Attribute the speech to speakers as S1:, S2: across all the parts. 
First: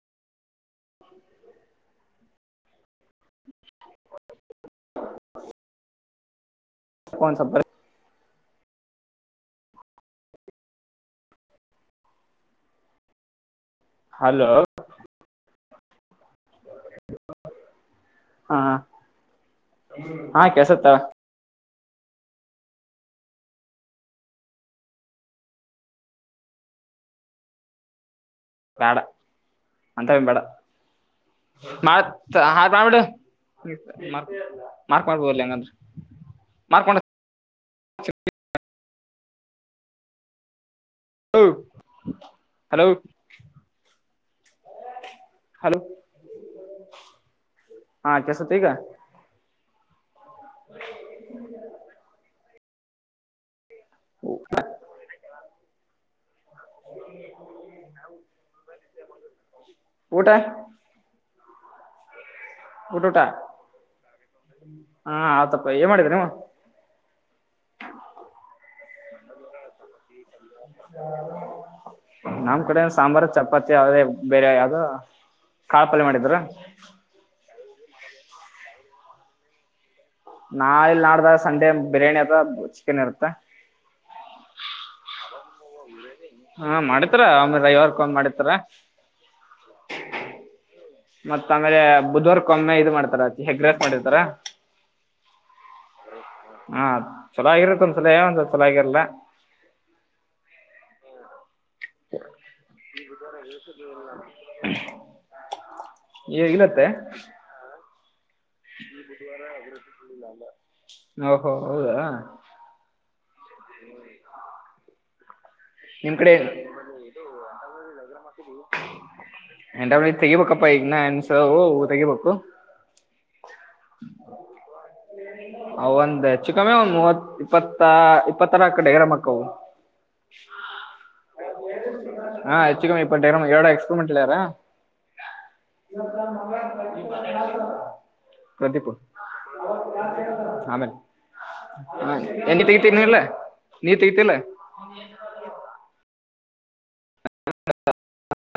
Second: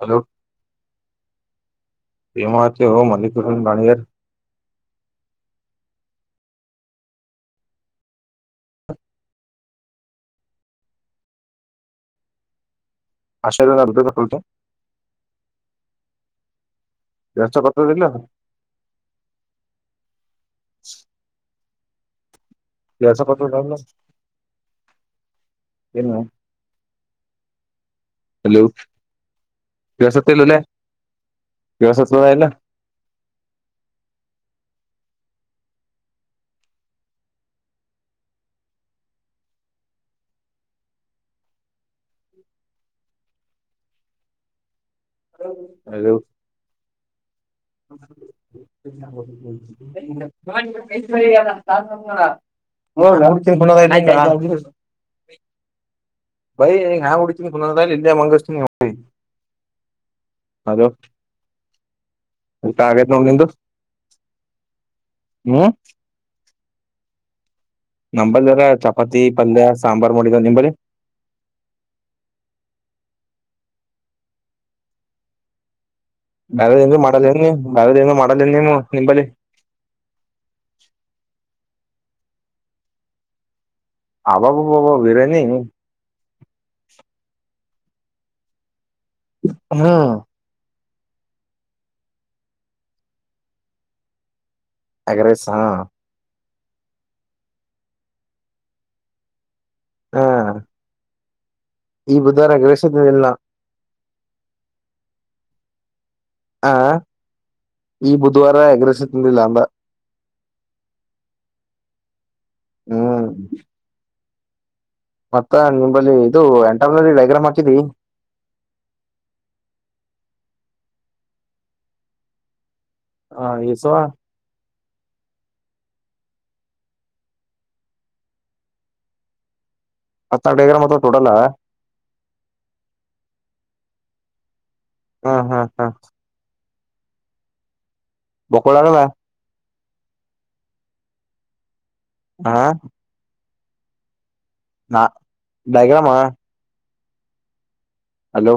S1: Hello ಮಾಡತ ಮಣಪೂರನ್ ಬಾಣಿಯರ್
S2: ಬ ಕನ್ಸಬ್ ಬರ್
S1: ಆಶೇ ನಬದ ಪ್ರಕಲ್ತ
S2: ಹಲೋ ಹಾ ಹಾ ಕಸತ
S1: ಎಸ ಪತ್ರ ಏನು ಹಲೋ
S2: ಬೇಡ ಅಂತ
S1: ಕೆಳ್ಸತ್ತ
S2: ಬೇಡ
S1: ಇಲ್ಲಲ್ಲೇ
S2: ಮಾಡತ್
S1: ಕೆಳ್ಸತ್ತದ ಇಲ್ಲ
S2: ಮಾಡ್ಬಿಡು ಮಾರ್ಕ್ ಮಾಡ್ಬೋದಲ್ಲ ಹೆಂಗಂದೆ ಮಾರ್ಕ್ ಮಾಡ ಹಲೋ ಹಲೋ
S1: ಹಲೋ
S2: ಹಾ ಕೆಸತ್ ಈಗ
S1: [inaudible] ಇ ನ ಹ್ಮ ನಮ ಹ ಬೈನ್ ಹಾ ಮುಡತು ಇಲ್ಲಿಾ ಮಂಗಷ್ಟ ಹ
S2: ಊಟ ಊಟ
S1: ಆಗೇತ್
S2: ಊಟ
S1: ನೋಡ್ ನಿಂದು
S2: ಹಾ ಆತಪ್ಪ
S1: ಹ್ಮ್
S2: ಏನ್ ಮಾಡಿದ ನೀ
S1: ಪತಿ ಪಲ್ ಸಾಂಬಾರ
S2: ನಮ ಕಡೆ ಸಾಂಬಾರ ಚಪಾತಿ ಯಾದೇ ಬೇರೆ ಯಾವವುೋ
S1: ಬ್ಯಾರೆದಿದ್ರೆ ಮಾಡಲ್ವೇನು ನೀನು ಬ್ಯಾರೇನ್ ಮಾಡೋದಿಲ್ಲ ನೀವು ನಿಂಬಲ್ಲಿ
S2: ನಾಳೆ ಇಲ್ ನಾಡ್ದಾಸಂಡೆ ಬಿರಿಯಾನಿ ಅಥವಾ ಚಿಕನ್ ಇರುತ್ತೆ
S1: ಹಬಬ ಬಬಬಿರಿಯಾನಿ
S2: ಯರ್ಕಂದ್ ಮಾಡಿತಾರ
S1: ಹಾ
S2: ಮತ್ತ ಆಮೇಲೆ ಮುದ್ವಾರ್ಕೊಮ್ಮೆ ಇದು ಮಾಡ್ತಾರ ಎಗ್ ರೈಸ್ ಮಾಡಿರ್ತಾರ
S1: ಎಗ್ರೆಸ
S2: ಹಾ ಚಲೋ ಆಗಿರ್ತೈತೆ ಒಂದು ಸಲ ಚಲೋ ಆಗಿರಲ್ಲ
S1: ಹಾ ಈ ಬುಧವಾರ ಎಗ್ ರೈಸ್ ಏನಿಲ್ಲ
S2: ಏ ಇರುತ್ತೆ
S1: ಈ ಬುಧವಾರ ಬುಧವಾರ ಎಗ್ ರೈಸ್ ತಿಂದಿಲ್ಲ ಅಂಗ
S2: ಓಹೋ ಹೌದಾ
S1: ಹ್ಮ ಮತ್ತ ನಿಮ್ಮಲ್ಲಿ
S2: ನಿಮ್ ಕಡೆ
S1: ಇದು ಎಂಕಟೈನ್ಮೆಂಟ್ ಪ್ರೋಗ್ರಾಮ್ಗ್ರಾಮ್ ಹಚ್ಚಿದಿ
S2: ತೆಗಿಬೇಕಪ್ಪಾ ಇದನ್ನ ಅನ್ಸ ಹೊ ತೆಗಿಬೇಕು
S1: ಹಾ ಈ ಸವಾ
S2: ಅವ ಒಂದ್ ಹೆಚ್ಚುಕ್ಕಮ್ಮಿ ಒಂದ್ ಮೂವತ್ ಇಪ್ಪತ್ತ ಇಪ್ಪತ್ತರ ಕಡೆ ಡೈರಮಕವು
S1: ಹತ್ತನ್ನೆರಡು ಟೆಲಿಗ್ರಾಮ್ ಆತಾವುಟೋಟಲ್
S2: ಹಾ ಹೆಚ್ಚು ಕಮ್ಮಿ ಇಪ್ಪತ್ತೆರಡು ಎಕ್ಸ್ಪಿರಿಮೆಂಟ್ ಏಳರ
S1: ಹ್ಮ್ ಹ್ಮ್ ಹ್ಮ್
S2: ಇಪ್ಪತ್ತೆರಡ
S1: ಮೊಕ್ಕಳದಾಲ
S2: ಆಮೇಲೆ
S1: ಹ
S2: ಎನ್ ಈ ಪೀ ಪೀ ನಾ ಅಲ್ಲಾ ನೀ ತಿಥಿಲ
S1: ನಾ ಡೈಗ್ರಾಮಾ ಹಲೋ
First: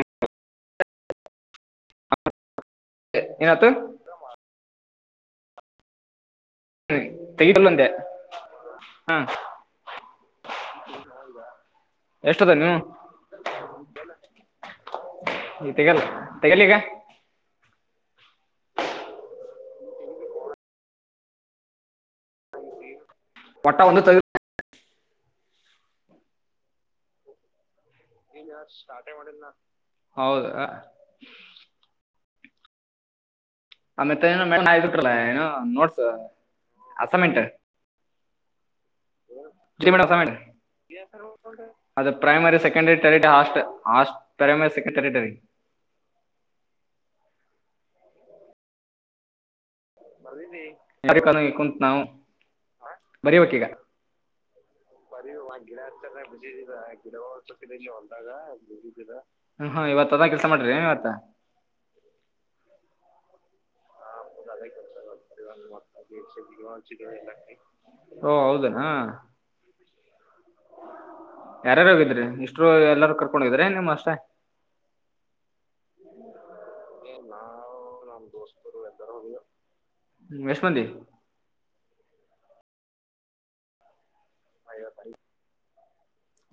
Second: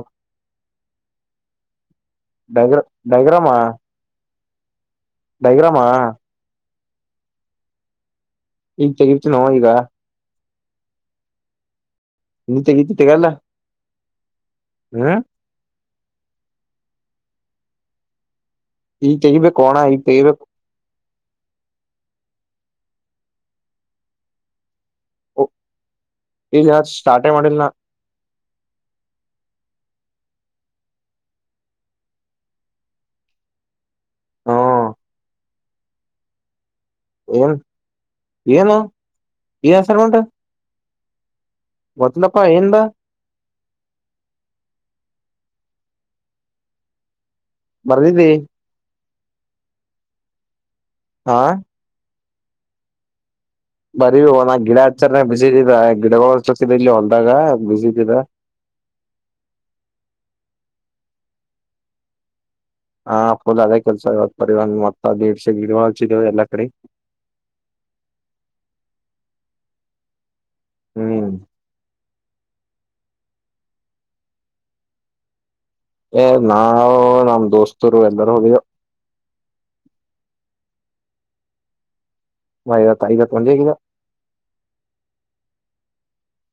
S1: ಡೈ
S2: ಏ,
S1: ಡೈಗ್ರಾಮ
S2: ಏನಾತು
S1: ಡೈಗ್ರಾಮಾ
S2: ಹ್ಮ್ ತೈಟಲ್ಲಂದೆ
S1: ಈಗ ತೆಗೀತಿ ನೋ ಈಗ
S2: ಹೌದ
S1: ನೀತ್ತಗತ್ತಗಲ್ಲ ಹ್ಮ
S2: ತಗಲಿಗ
S1: ಈ ತೈಬೇಕ ಕೋಣ ಈ ತೈಬೇಕ
S2: ಪಟ್ಟಾ ಒಂದು ತೆಗೆ
S1: ಇ ಯಾರ ಸ್ಟಾರ್ಟೆ ಮಾಡಲ್ ನ
S2: ಸ್ಟಾರ್ಟ್ ಹೇ ಮಾಡಿಲ್ಲ ನಾ ಹೌದ ಆಮೇತ್ತ ಏ ಮ್
S1: ಹ್ಮ
S2: ಬಿಟ್ಟಲ್ಲಏನು ಹ ನೋಡ್ಸ ಹಸ ಮಿಟ
S1: ಏನ್ ಏನು ಈ ಹೆಸರ್ಮಂಟ
S2: ಅ
S1: ಗೊತ್ತಿಲ್ಲಪ್ಪಾ
S2: ಪ್ರೈಮರಿ
S1: ಏನ್ದ
S2: ಸೆಕಂಡೈಮರಿಟೆಟರಿ
S1: ಬರ್ದಿದ್ದಿ
S2: ಬರ್ದಿದಿ ಯಾರ
S1: ಹಾ
S2: ಕದ ಕುಂು ನವು ಹಾ ಬರಿಬೇಕೀಗ
S1: ಬರೀ ನಾ ಗಿಡ ಹಚ್ಚಾರ ಬಿಸಿದ ಗಿಡಗಳು ಹಚ್ಚೋತಿದ ಇಲ್ಲಿ ಹೊಲ್ದಾಗ ಬಿಸಿದ
S2: ಇವತ್ತದ ಕೆಲ್ಸ ಮಾಡ್ರಿ [inaudible]
S1: ಹಾ ಫುಲ್ ಅದ ಹಚ್ಚಿದೇವು ಎಲ್ಲಾ ಕಡೆ
S2: ಓ ಹೌದನಾ [unintelligible] [inaudible]
S1: ಹ್ಮ್
S2: ಯಾರಾರು ಹೋಗಿದ್ರಿ ಇಷ್ಟರು ಎಲ್ಲಾರೂ ಕರ್ಕೊಂಡಿದ್ರ ನಿಮ್ಮ್ ಅಷ್ಟೆ
S1: ಏ ನಾವವು ನಮ ದೋಸ್ತರು ಎಲ್ಲರೂ ಹೋಗ
S2: ಯಶು ಮಂದಿ
S1: ಐದತ್ತು ಐದತ್ತು ಒಂದೆ ಹೇಗಿದ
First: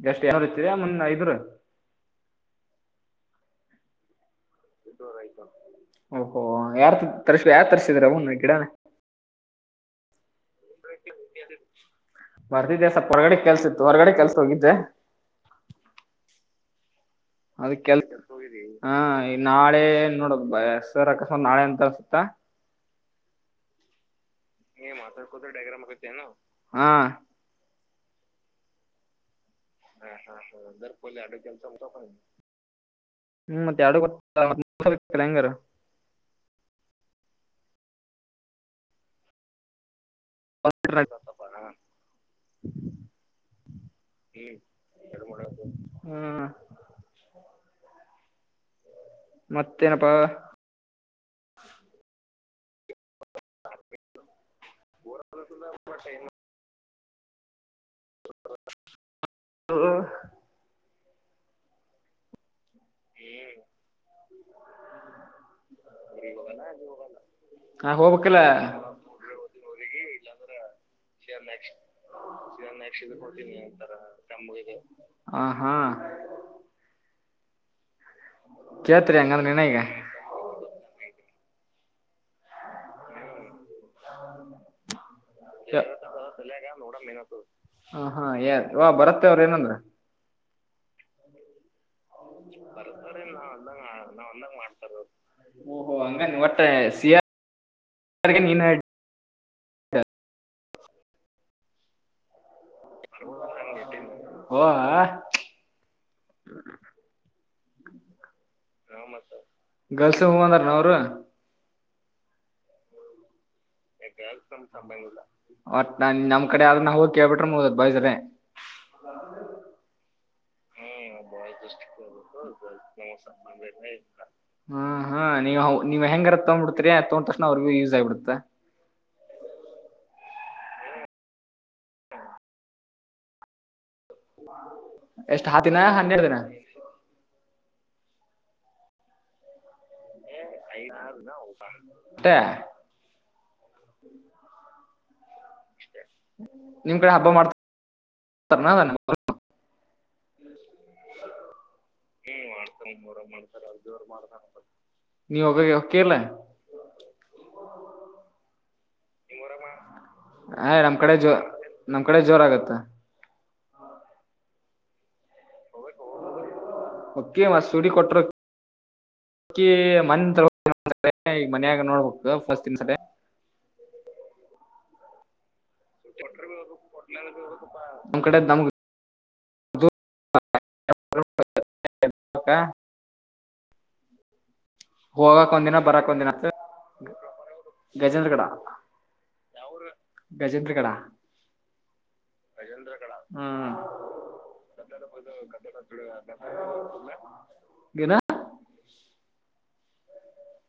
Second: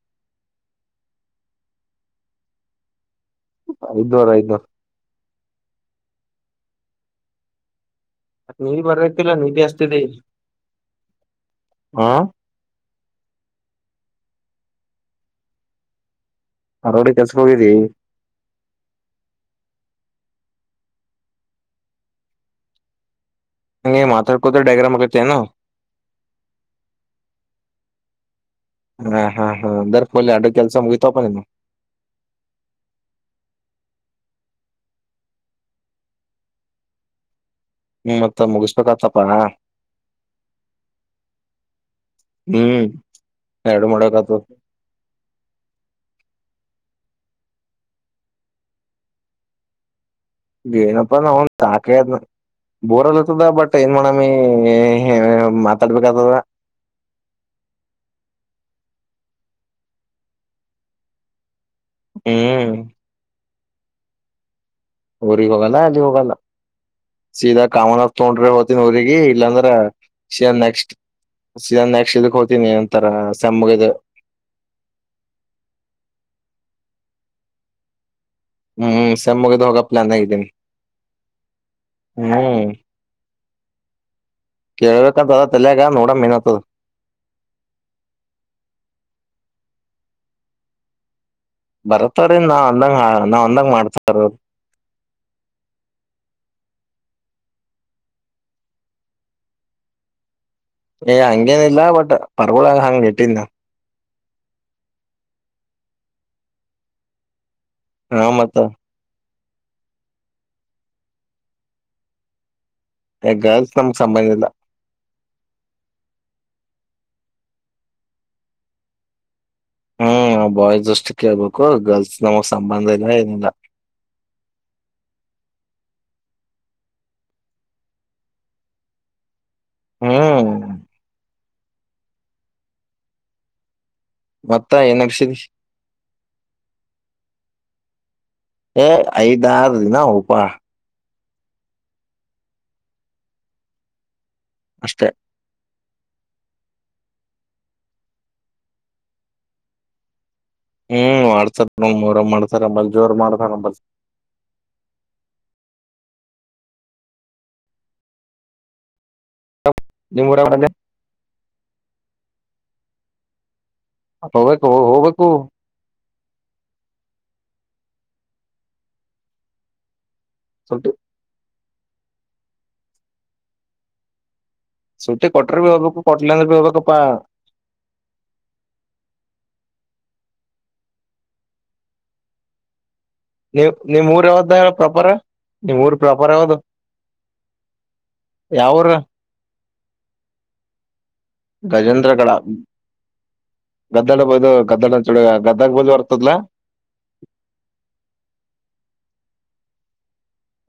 S2: ಯರಿ ಎಷ್ಟ ಇರ್ತೀರಾ ಮುನ್ನ ಐದುರು
S1: ಐದನೂರು ಐದನೂರು
S2: ಓಹೋ ಯಾರ್ ತರಸೇರ ಯಾರ ತರಸೇರ
S1: ಮತ್ತ ನೀರ್ ಬರತಿಲ್ಲ ನೀದ ಅಷ್ಟ ತಡಿ
S2: ಮರ್ದಿದ್ದೆ ಸ್ವಲ್ಪ ಹೊರಗಡೆ ಕೆಲಸ್ ಇತ್ತು ಹೊರ್ಗಡೆ ಕೆಲಸ ಹೋಗಿದ್ದೆ
S1: ಹಲೋ ರಿ
S2: ಅದ ಕೆಲಸ ಹ ನಾಳೆ ನೋಡ ಹೆಸರು ಅಕಸ್ಮತ ನಾಳೆ ಎಂತ ಅನಸುತ್ತಾ
S1: ಹಂಗೆ ಮಾತಾಡ್
S2: ಏ ಮಾತಾಡ ಕೋತ ಡೈಗ್ರಾಮತನ ಹ
S1: ಹ್ಮ
S2: ಹ ಹ ಹ ಪ ಹ್ಮ ಮತ್ತೆ ಎರಡು ಕೇಳಂಗರ
S1: ಹ್ಮ ಮತ್ತ ಮುಗಿಸಬೇಕತ್ತಪ
S2: ಹ
S1: ಹ್ಮ್ ಎರಡು
S2: [inaudible]
S1: ಮಾಡಕತ್ತು
S2: ಹ [inaudible] ಮತ್ತೇನಪ್ಪಾ
S1: ಏನಪ್ಪ ನಾ ಒಂದು ಸಾಕ ಆಗೇದ ಬೋರಆಗಲಕ್ ಅತ್ತದ್ ಬಟ್ ಏನ್ ಮಾಡೋಮಿ ಮಾತಾಡಬೇಕ್ ಆತದ್
S2: ಹ
S1: ಹ್ಮ್
S2: ಹ್ಮ
S1: ಊರಿಗೆ ಹೋಗಲ್ಲ ಏಲ್ಲಿ ಹೋಗಲ್ಲ ಸೀದಾ
S2: ನಾ
S1: ಕಾಮನ್ಫ
S2: ಹೋಗ್ಬೇಕಿಲ್ಲ
S1: ತೊಂಡ್ರೆ ಹೋಗ್ತೀನಿ ಊಗಿ ಇಲ್ಲಾಂದ್ರ ಸೀದಾ ನೆಕ್ಸ್ಟ್ ಸೀದಾ ನೆಕ್ಸ್ಟ್ ಇದಕ್ ಹೋಗ್ತೀನಿ ಅಂತಾರ ಸೆಮ್ಮಗದು
S2: ಹ ಹಾ
S1: ಹ್ಮ್
S2: ಕೇಳ್ತ್ರಿ
S1: ಸೇಮ್
S2: ಹಂಗಂದ್ರ ನೀನ
S1: ಮುಗಿದು
S2: ಈಗ
S1: ಹೋಗ ಪ್ಲಾನ್ ಆಗ್ದೀನಿ ಹ್ಮ್ ಕೇಳ್ಬೇಕಂತ ಅದ ತಲ್ಯಾಗ ನೋಡಮ್ ಏನತದ
S2: ನೋಡ ಹ ಹಾ ಯಏನ್ ಭರತ್ ಅವ್ರ ಏನಂದ್ರ
S1: ಬರತ್ತವ್ರೀ ನಾವ್ ಅಂದಂಗ
S2: [unintelligible]
S1: ನಾವ್ ಅಂದಂಗ ಮಾಡ್ತ
S2: ನಾವ್ ಅಂದಂಗ ಮಾಡ್ತಾರ ಹತ್ತ ಅಂಗ ಅಂದ್ರ ವತ್ತ [unintelligible]
S1: ಏ ಹಂಗೇನ ಇಲ್ಲ ಬಟ್ ಹಳ ಹಂಗಂಗೆಟ್ಟಿಂದ
S2: ಓ ಆ
S1: ಹೂ ಮತ್ತ
S2: ಹೂ ಮತ್ತ ಗರ್ಲ್ಸ್ ಹೂ ಹಂದಾರ ಏನ್ ಅವರು
S1: ಹೇ ಗರ್ಲ್ಸ್ ನಮಗ್ ಸಂಬಂಧ ಇಲ್ಲ
S2: ನ ನಮ್ ಕಡೆ ಆದ [unintelligible] ಕೇಬಟ್ರ ಮೂೋದ ಬಾಯಸ್ರ
S1: ಹ್ಮ್ ಬಾಯ್ಸ್ ಅಷ್ಟು
S2: ಹ್ಮ
S1: ಕೇಳ್ಬೇಕು
S2: ಹ್ಮ ಹ
S1: ಗರ್ಲ್ಸ್ ನಮಗ್ ಸಂಬಂಧ ಇಲ್ಲ ಏನಿಲ್ಲ
S2: [unintelligible] ನೀವ ನೀವ್ ಹೆಂಗರ ತಗೊಂಡ್ಬಿಡ್ತರಿ ತಗೊಂಡ ತಕ್ಷಣ ಅವ್ರಿಗೂ ಯೂಸ್ ಆಗಿಬಿಡುತ್ತೆ
S1: ಹ್ಮ್
S2: ಹಾ
S1: ಮತ್ತ ಏನ್ ನಡ್ಸಿದಿ
S2: ಎಷ್ಟ್ ಹತ್ತನ ಹನ್ನೆರಡು ದಿನ
S1: ಏ ಐದಾರ ದಿನ ಹೋಗ
S2: ಐದಾರ ಟ
S1: ಅಷ್ಟೇ
S2: ನಿಮ್ ಕಡೆ ಹಬ್ಬ ಮಾಡ್ತತಾರ
S1: ಹ್ಮ್ ಮಾಡಡ್ತಾರ ನ ಮೂರ ಮಾಡ್ತಾರಲ್ ಜೋರ್ ಮಾಡ್ತಾರ ನಂಬಲ್
S2: ಕಲ
S1: ನಿಮ್ ಊರ
S2: ಆ್ ನಮ್ ಕಡೆ ಜೋ ನಮ್ ಕಡೆ ಜೋರ ಆಗತ್ತೆ
S1: ಹೋಗಬೇಕು ಹೋಗ್ಬೇಕು
S2: ಓಕೆ ಮಸೂಡಿ ಕೊಟರು ಮ
S1: ಸಟು
S2: ಮನ್ಯಾಗ ನೋಡ್ಬೇಕು ಫಸ್ಟ್ ದನ್ಸರಿ
S1: ಸಟ್ಟೆ ಕೊಟ್ಟ
S2: ಕಟ ನ [inaudible]
S1: ನೀವು್ ನಿಮ್ ಊರ ಯಾವ್ದ ಪ್ರಾಪರ್
S2: ಹೋಗಕ್ ಒಂದಿನ
S1: ನಿಮ್ ಊರ್
S2: ಬರಾಕ್ ಒಂದಿನ
S1: ಪ್ರಾಪರ್ ಯಾವ್ದು
S2: ಗಜೇಂದ್ರ ಕಡ
S1: ಯಾವೂರ
S2: ಯರು ಗಜೇಂದ್ರ ಕಡ
S1: ಗಜೇಂದ್ರಗಡ
S2: ರೇಂದ್ರ ಕ್ಮ
S1: ಗದ್ದಡ ಬದು ಗದ್ದಡ ಅಂತ
S2: ಗದ
S1: ಗದಗ್ ಬಲ್ ಬರ್ತದ್ಲ
S2: ಗದ್ದನ ಗ ಗ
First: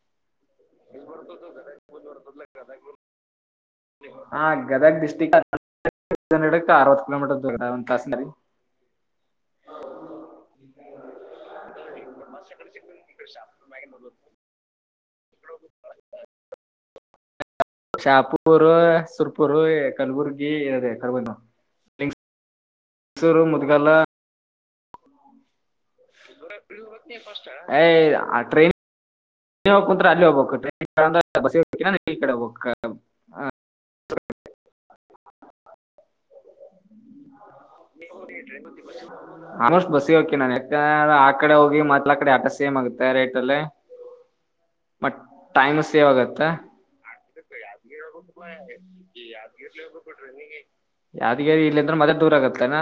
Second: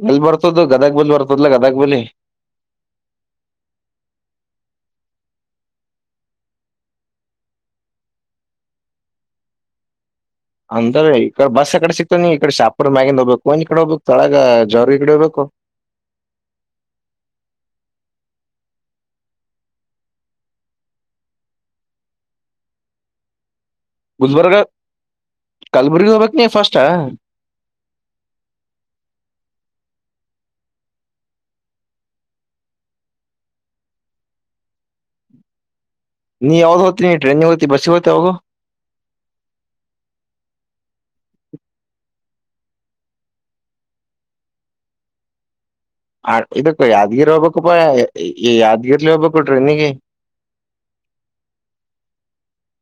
S1: ಎಲ್ಲಿ ಬರ್ತ ಗದಾಗ ಬಲಿ ಬರ್ತದಲ್ಲ ಗದಗ್ ಬಲಿ
S2: ಅರವತ್ತು ಕಿಲೋಮೀಟರ್ ದೂರ ಒಂದುಾಸ
S1: ಅಂತ್ರೆ ಈ ಬಸ್ ಕಡೆ ಸಿಕ್ತ ಮ ನೀ್ ಈ ಕಡೆ ಶಾಪರ್ ಮ್ಯಗಿಂದ ಹೋಗ್ಬೇಕು ಒನ್್ ಕಡೆ ಹೋಗ್ಬೇಕು ತೊಳಗ ಜರಿ ಕಡೆ ಹೋಗ್ಬೇಕು
S2: ಶಾಪೂರ್ ಸುರ್ಪುರು ಕಲಬುರ್ಗಿ ಇದೆ ಕರ್ಬಸೂ
S1: ಗುಜಬರ್ಗ
S2: ಆ ್ರೇನ್ ಹ ಕುಂತ ಅಲ್ಲಿ ಹೋಗ್ಬೇಕು ಟ್ರೈನ್ ಕ್ರ ಬಸ್ಿಗೆ ಹ ಈ ಕಡೆ ಹೋಗಬೇಕ
S1: ನೀ ಯಾವ್ದ್ ಹೋಗ್ತಿ ನೀ ಟ್ರೈನಿಗೆ ಹೋಗ್ತಿ ಬಸ್ಸಿಗೆ ಹೋಗ್ತಿ ಯಾವಾಗ
S2: ಆಲ್ಮೋಸ್ಟ್ ಬಸ್ ಕೆ ನಾನ ಆ ಕಡೆ ಹೋಗಿ ಮತ್ತಲ ಆ ಕಡೆ ಆಟ ಸೇಮ್ ಆಗುತ್ತೆ ರೇಟ್ಲ್ಲಿ ಮಟ್
S1: ಹ ಇದಕ್ಕ ಯಾದ್ಗಿರಿ ಹೋಗ್ಬೇಕುಪ್ಪಾ ಯಾದ್ಗಿರ್ಲಿ ಹೋಗ್ಬೇಕು ಟ್ರಿ ನೀಗೆ
S2: ಅತ್ತನ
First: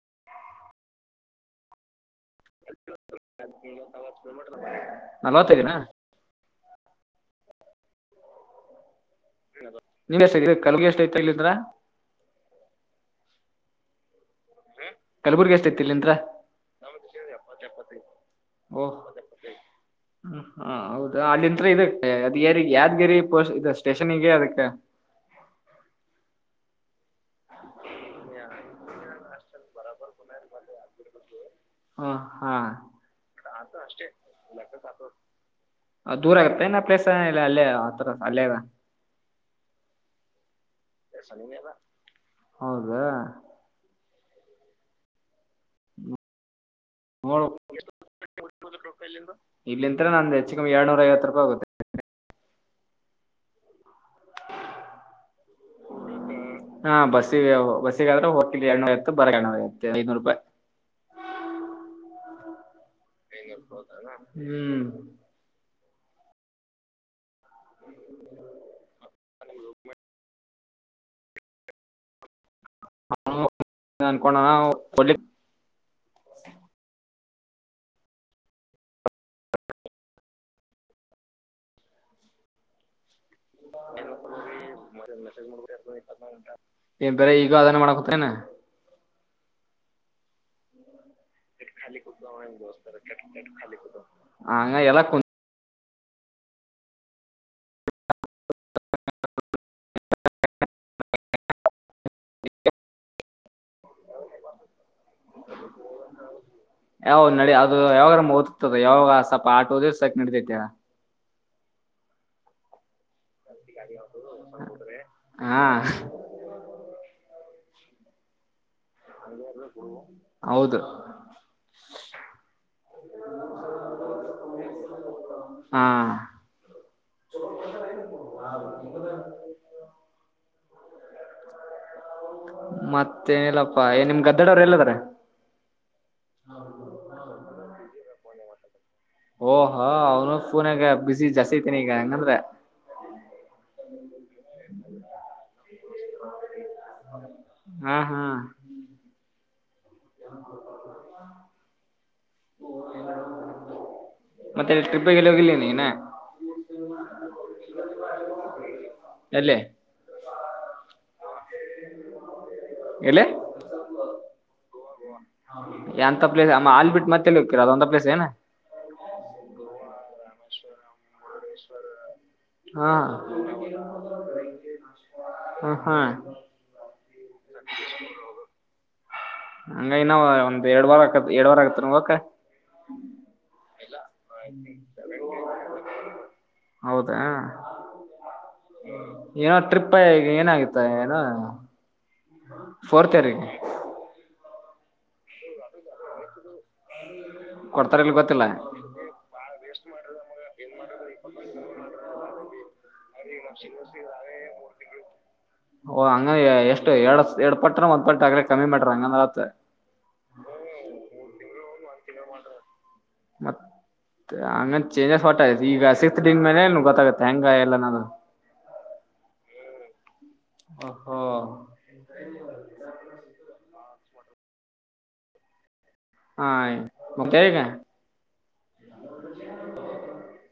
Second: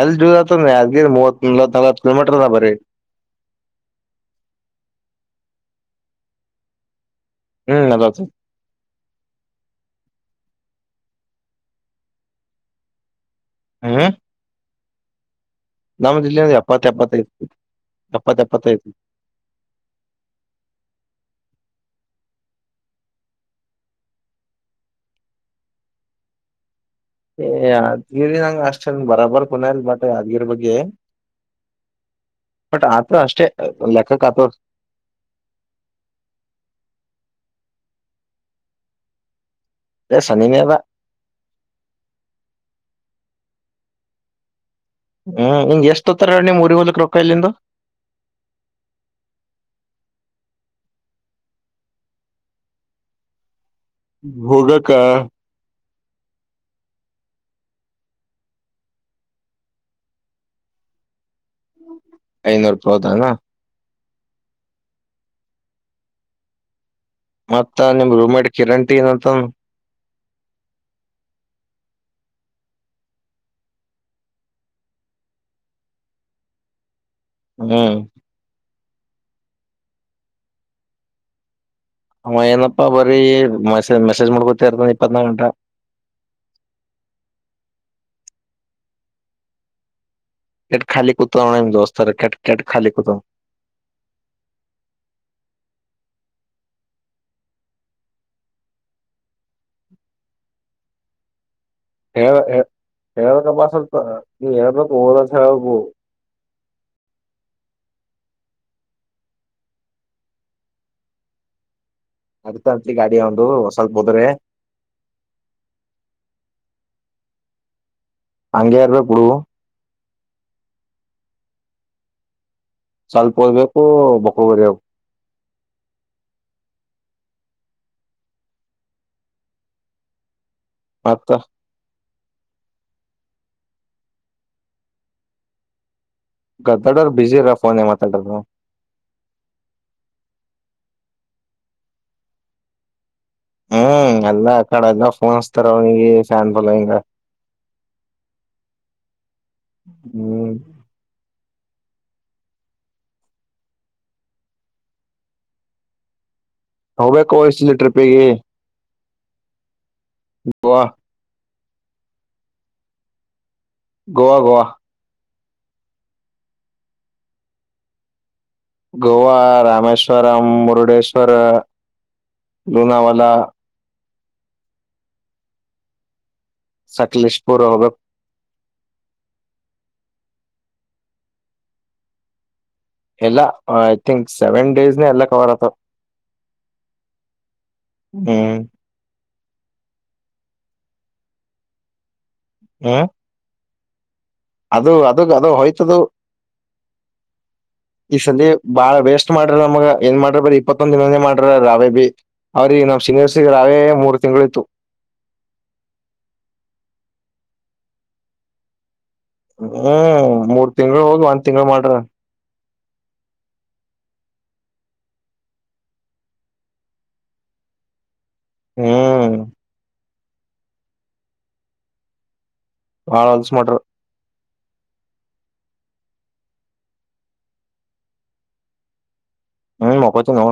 S1: ಅಲ್ಲಿೂರ ಅ ಮೂವತ್ಲ
S2: [unintelligible] ನಲ್ವತ್ತೈದಿನ
S1: ಹ್ಮ್ ಅಲ್ಲತ್ತ
S2: ಕಲಗಿ ಎಷ್ಟ ಐತ ಇಲಂದ್ರ.
S1: ಹ.
S2: ಕಲಬುರ್ಗಷ್ಟ.
S1: ಎಪ್ಪತ್ ಎಪ್ಪತ್ತೈದು ಎಪ್ಪತ್
S2: ಹ
S1: ಎಪ್ಪತ್ತೈದು
S2: ಹಾ ಹೌದ ಅಲ್ಲಿಂತ್ರ ಇದ. ಅದ್ ಯಾರ ಯಾದ್ಗರಿ ಪೋ ಇದ ಸ್ಟೇಷನ್ಿಗೆ ಅದಕ್ಕ.
S1: ಏ ಅದ ನಂಗ ಅಷ್ಟನ್ ಬರಬರ್. ಪುನಲ್ ಬಟ ಅಗರ್ ಬಗ್ಗೆ.
S2: ಹ ಹಾ
S1: ಬಟ್ ಆತ ಅಷ್ಟೇ ಲೆಕ್ಕಕ್ ಆತ
S2: ದೂರ ಆಗತ್ತೆ ಪ್ಲೇಸ್ ಅಲ್ಲ. ಮಾತ್ರ ಅಲ್ಲೇದಾ.
S1: ಏ ಸನಿನೇ ಅದ
S2: ಹೌದಾ.
S1: ಹ್ಮ್ ನಿಂಗ ಎಷ್ಟ ಹತ್ತಾರ ನಿಮ್ ಉಊರಿ ಹಲಕ್ ರೊಕ್ಕ
S2: ನೋಡು
S1: ಇಲ್ಲಿಂದು.
S2: ನಂದು್ ಹೆಚ್ಚಕ್ಏಳ್ನೂರ ಐವತ್ತು ರೂಪಾಯಿ ಹೋಗುತ್ತೆ.
S1: ಭೋಗಕ.
S2: ಹಾ ಬಸ್ಿಗೆ ಬಸ್ಸಗಾದ್ರೆ ಹೋಟಲ್ ಎನೂ ಇತ್ತು ಬರ ಎೂರತ್ತು ಐನೂರು ರೂಪಾಯಿ.
S1: ಐನೂರು. ಹೌದಾನ.
S2: ಹ್ಮ್.
S1: ಮತ್ತ ನಿಮ್ ರೂಮ್ ಮೇಟ್ ಕಿರಣಂಟಿ ಏನಂತ.
S2: ಹ ಅನ್ಕೋೊಂಡ.
S1: ಹ್ಮ್. ಹಏನಪ್ಪ. ೀ ಮಸ ಮೆಸೇಜ್ ಮಾಡಕೊತ್ತರ್ತ ಇಪ್ಪತ್ನಾ ಗಂಟ.
S2: ತ್ತನಾ.
S1: ಎಾಲಿ ಕು.
S2: ಖಾಲಾಲಟ್ಟಂಗ ಎಲ್ಲ. ಹ್ಮ್ಮ್.
S1: ಹೇ ಹೇರ್ ಕ ಬಸಲ್ ನೀ ಹೇರ್ ಓರ ಹಬ.
S2: ಯಾವಾಗ ಓದ್ತದ ಯಾವಾಗ ಸ್ವಲ್ಪ ಆಟೋದ ಸಾಕ ನಡತೈತೆ.
S1: ಅದ್ಕ ಅಜ್ಜಿನ್ ಹಾಕ್ ಅ ಒಂದು ಹೊಸಲ್ಪ್ ಹೋದ್ರೆ.
S2: ಹಾ
S1: ಹಂಗೆ ಇರ್ಬೇಕ ಬಿಡು
S2: [unintelligible] ಹೌದು
S1: ಸಲ್ಪರ್ಬೇಕು ಬಕಬರಿವು
S2: ಹಾ
S1: ಮತ್ತ
S2: ಮತ್ತೇನಿಲ್ಲಪ್ಪಾ ಏ ನಿಮ್ ಗದ್ದೆಡವರ್ ಎಲ್ಲಿದಾರೆ?
S1: ಗದ್ದಾಡೋರು ಬ್ಯುಸಿ ಇದಾರ ಫೋನ್ಯಾಗ್ ಮಾತಾಡರ ಬ್ರೋ.
S2: ಓಹೊ ಅವನು ಫೋನ್ಯಗ್ ಬ್ಯುಸಿ ಜಾಸ್ತಿ ಐತನಿ ಈಗ ಹಂಗಂದ್ರ?
S1: ಹ್ಮ್ ಎಲ್ಲಾ ಆ ಕಡೆಯಿಂದ ಫೋನ ಹಸ್ತಾರ ಅವ್ರಿಗಿ ಫ್ಯಾನ್ ಫಾಲೋಇಂಗ.
S2: ಹಾ ಹಾ
S1: ಹ್ಮ್
S2: ಮತ್ತೆ ಟ್ರಿಪ್ಗೆಲ್ಲಿ ಹೋಗಿಲ್ಲ ನೀ ಇನ?
S1: ಹೋಗಬೇಕೋ ಈ ಸಲಿ ಟ್ರಿಪ್ ಪ್ಪಿಗೆ
S2: ಎಲ್ಲೇ?
S1: ಗೋವಾ
S2: ಎಲ್ಲೇ?
S1: ಗೋವಾ ಗೋವಾ
S2: ಎಂತ ಪ್ಲೇಸ್ ಅಮ ಅಲ್ಲಿ ಬಿಟ್ಟ ಮತ್ತೆ ಎಲ್ಲಿ ಹೋಕ್ಕಿರಿ ಅದೊಂದ ಪ್ಲೇಸ್ ಏನ?
S1: ಗೋವಾ, ರಾಮೇಶ್ ಶ್ವ್ರಂ ಮುರ್ಡೇಶ್ ವರ, ಲೂನಾವಾಲಾ
S2: ಹ ಹಾ
S1: ಸಕ್ಲೇಶಪುರ ಹೋಗ್ಬೇ
S2: ಹಂಗ ಇನ್ನ ಒಂದ್ ಎರಡ್ ವಾರ ಆಕತ್ ಎರಡ್ ವಾರ ಆಗತ್ತೇನ ಹೋಗಕ್ಕ.
S1: ಇಲ್ಲಾ ಐ ಥಿಂಕ್ ಸೆವೆನ್ ಡೇಸ್ನ್ಯಾಗ್ ಎಲ್ಲಾ ಕವರ್ ಆಗ್ತಾವ್
S2: ಹೌದಾ
S1: ಹ್ಮ್.
S2: ಏನೋ ಟ್ರಿಪ್ಪ ಈಗ ಏನ ಐತೊ ಏನೋ ಫೋರ್
S1: ಹ್ಮ್
S2: ತಾರಿಕ್
S1: ಅದು ಅದು ಗದು ಹೋಯ್ತದು.
S2: ಕೊಡ್ತಾರ ಇಲ್
S1: ಈ
S2: ಗೊತ್ತಿಲ್ಲ
S1: ಸದ್ದೇ ಬಾಳ ವೇಸ್ಟ್ ಮಾಡ್ರ ನಮಗ ಹೆಂಗ ಮಾಡ್ರ ಬರಿ ಇಪ್ಪತ್ತೊಂದ ದಿನೇ ಮಾಡ್ರ ರಾವೇಬಿ ಅವ್ರಗಿ
S2: ಅವ ಹಂಗ ಎಷ್ ಎರಡ್ ಎರಡ್ ಪಟ್ಟ್ರ ಒಂದ ಪಟ್ಟ ಆಗ್ಲೇ ಕಮ್ಮಿ ಮಾಡ್ರ ಹಂಗನ್ರಾ
S1: ಹ್ಮ ಮೂರ್ ತಿಂಗಳ ಹೋಗಿ ಒಂದ್ ತಿಂಗಳ ಮಾಡೇರ.
S2: ಮತ್ತ ಆಮೇಲ ಚೇಂಜಸ್ ಹೊಟ್ಟತಿ ಈಗ ಸಿಕ್ಸ್ತ್ಡಿಂಗ ಮೇಲೆ ಗೊತ್ತಾಗತ್ತೆ ಹೆಂಗ ಎಲ್ಲನ ಅನ್ನುದ
S1: ಹ್ಮ್.
S2: ಹ ಹಾ.
S1: ಹಾಳಾಸ ಮಾಡಿರ.
S2: ಹಾಗ ಹೋಗತಾ ಈಗ. [unintelligible]
S1: ಹ್ಮ್ ಮಕ್ಕೊತಿನೋ.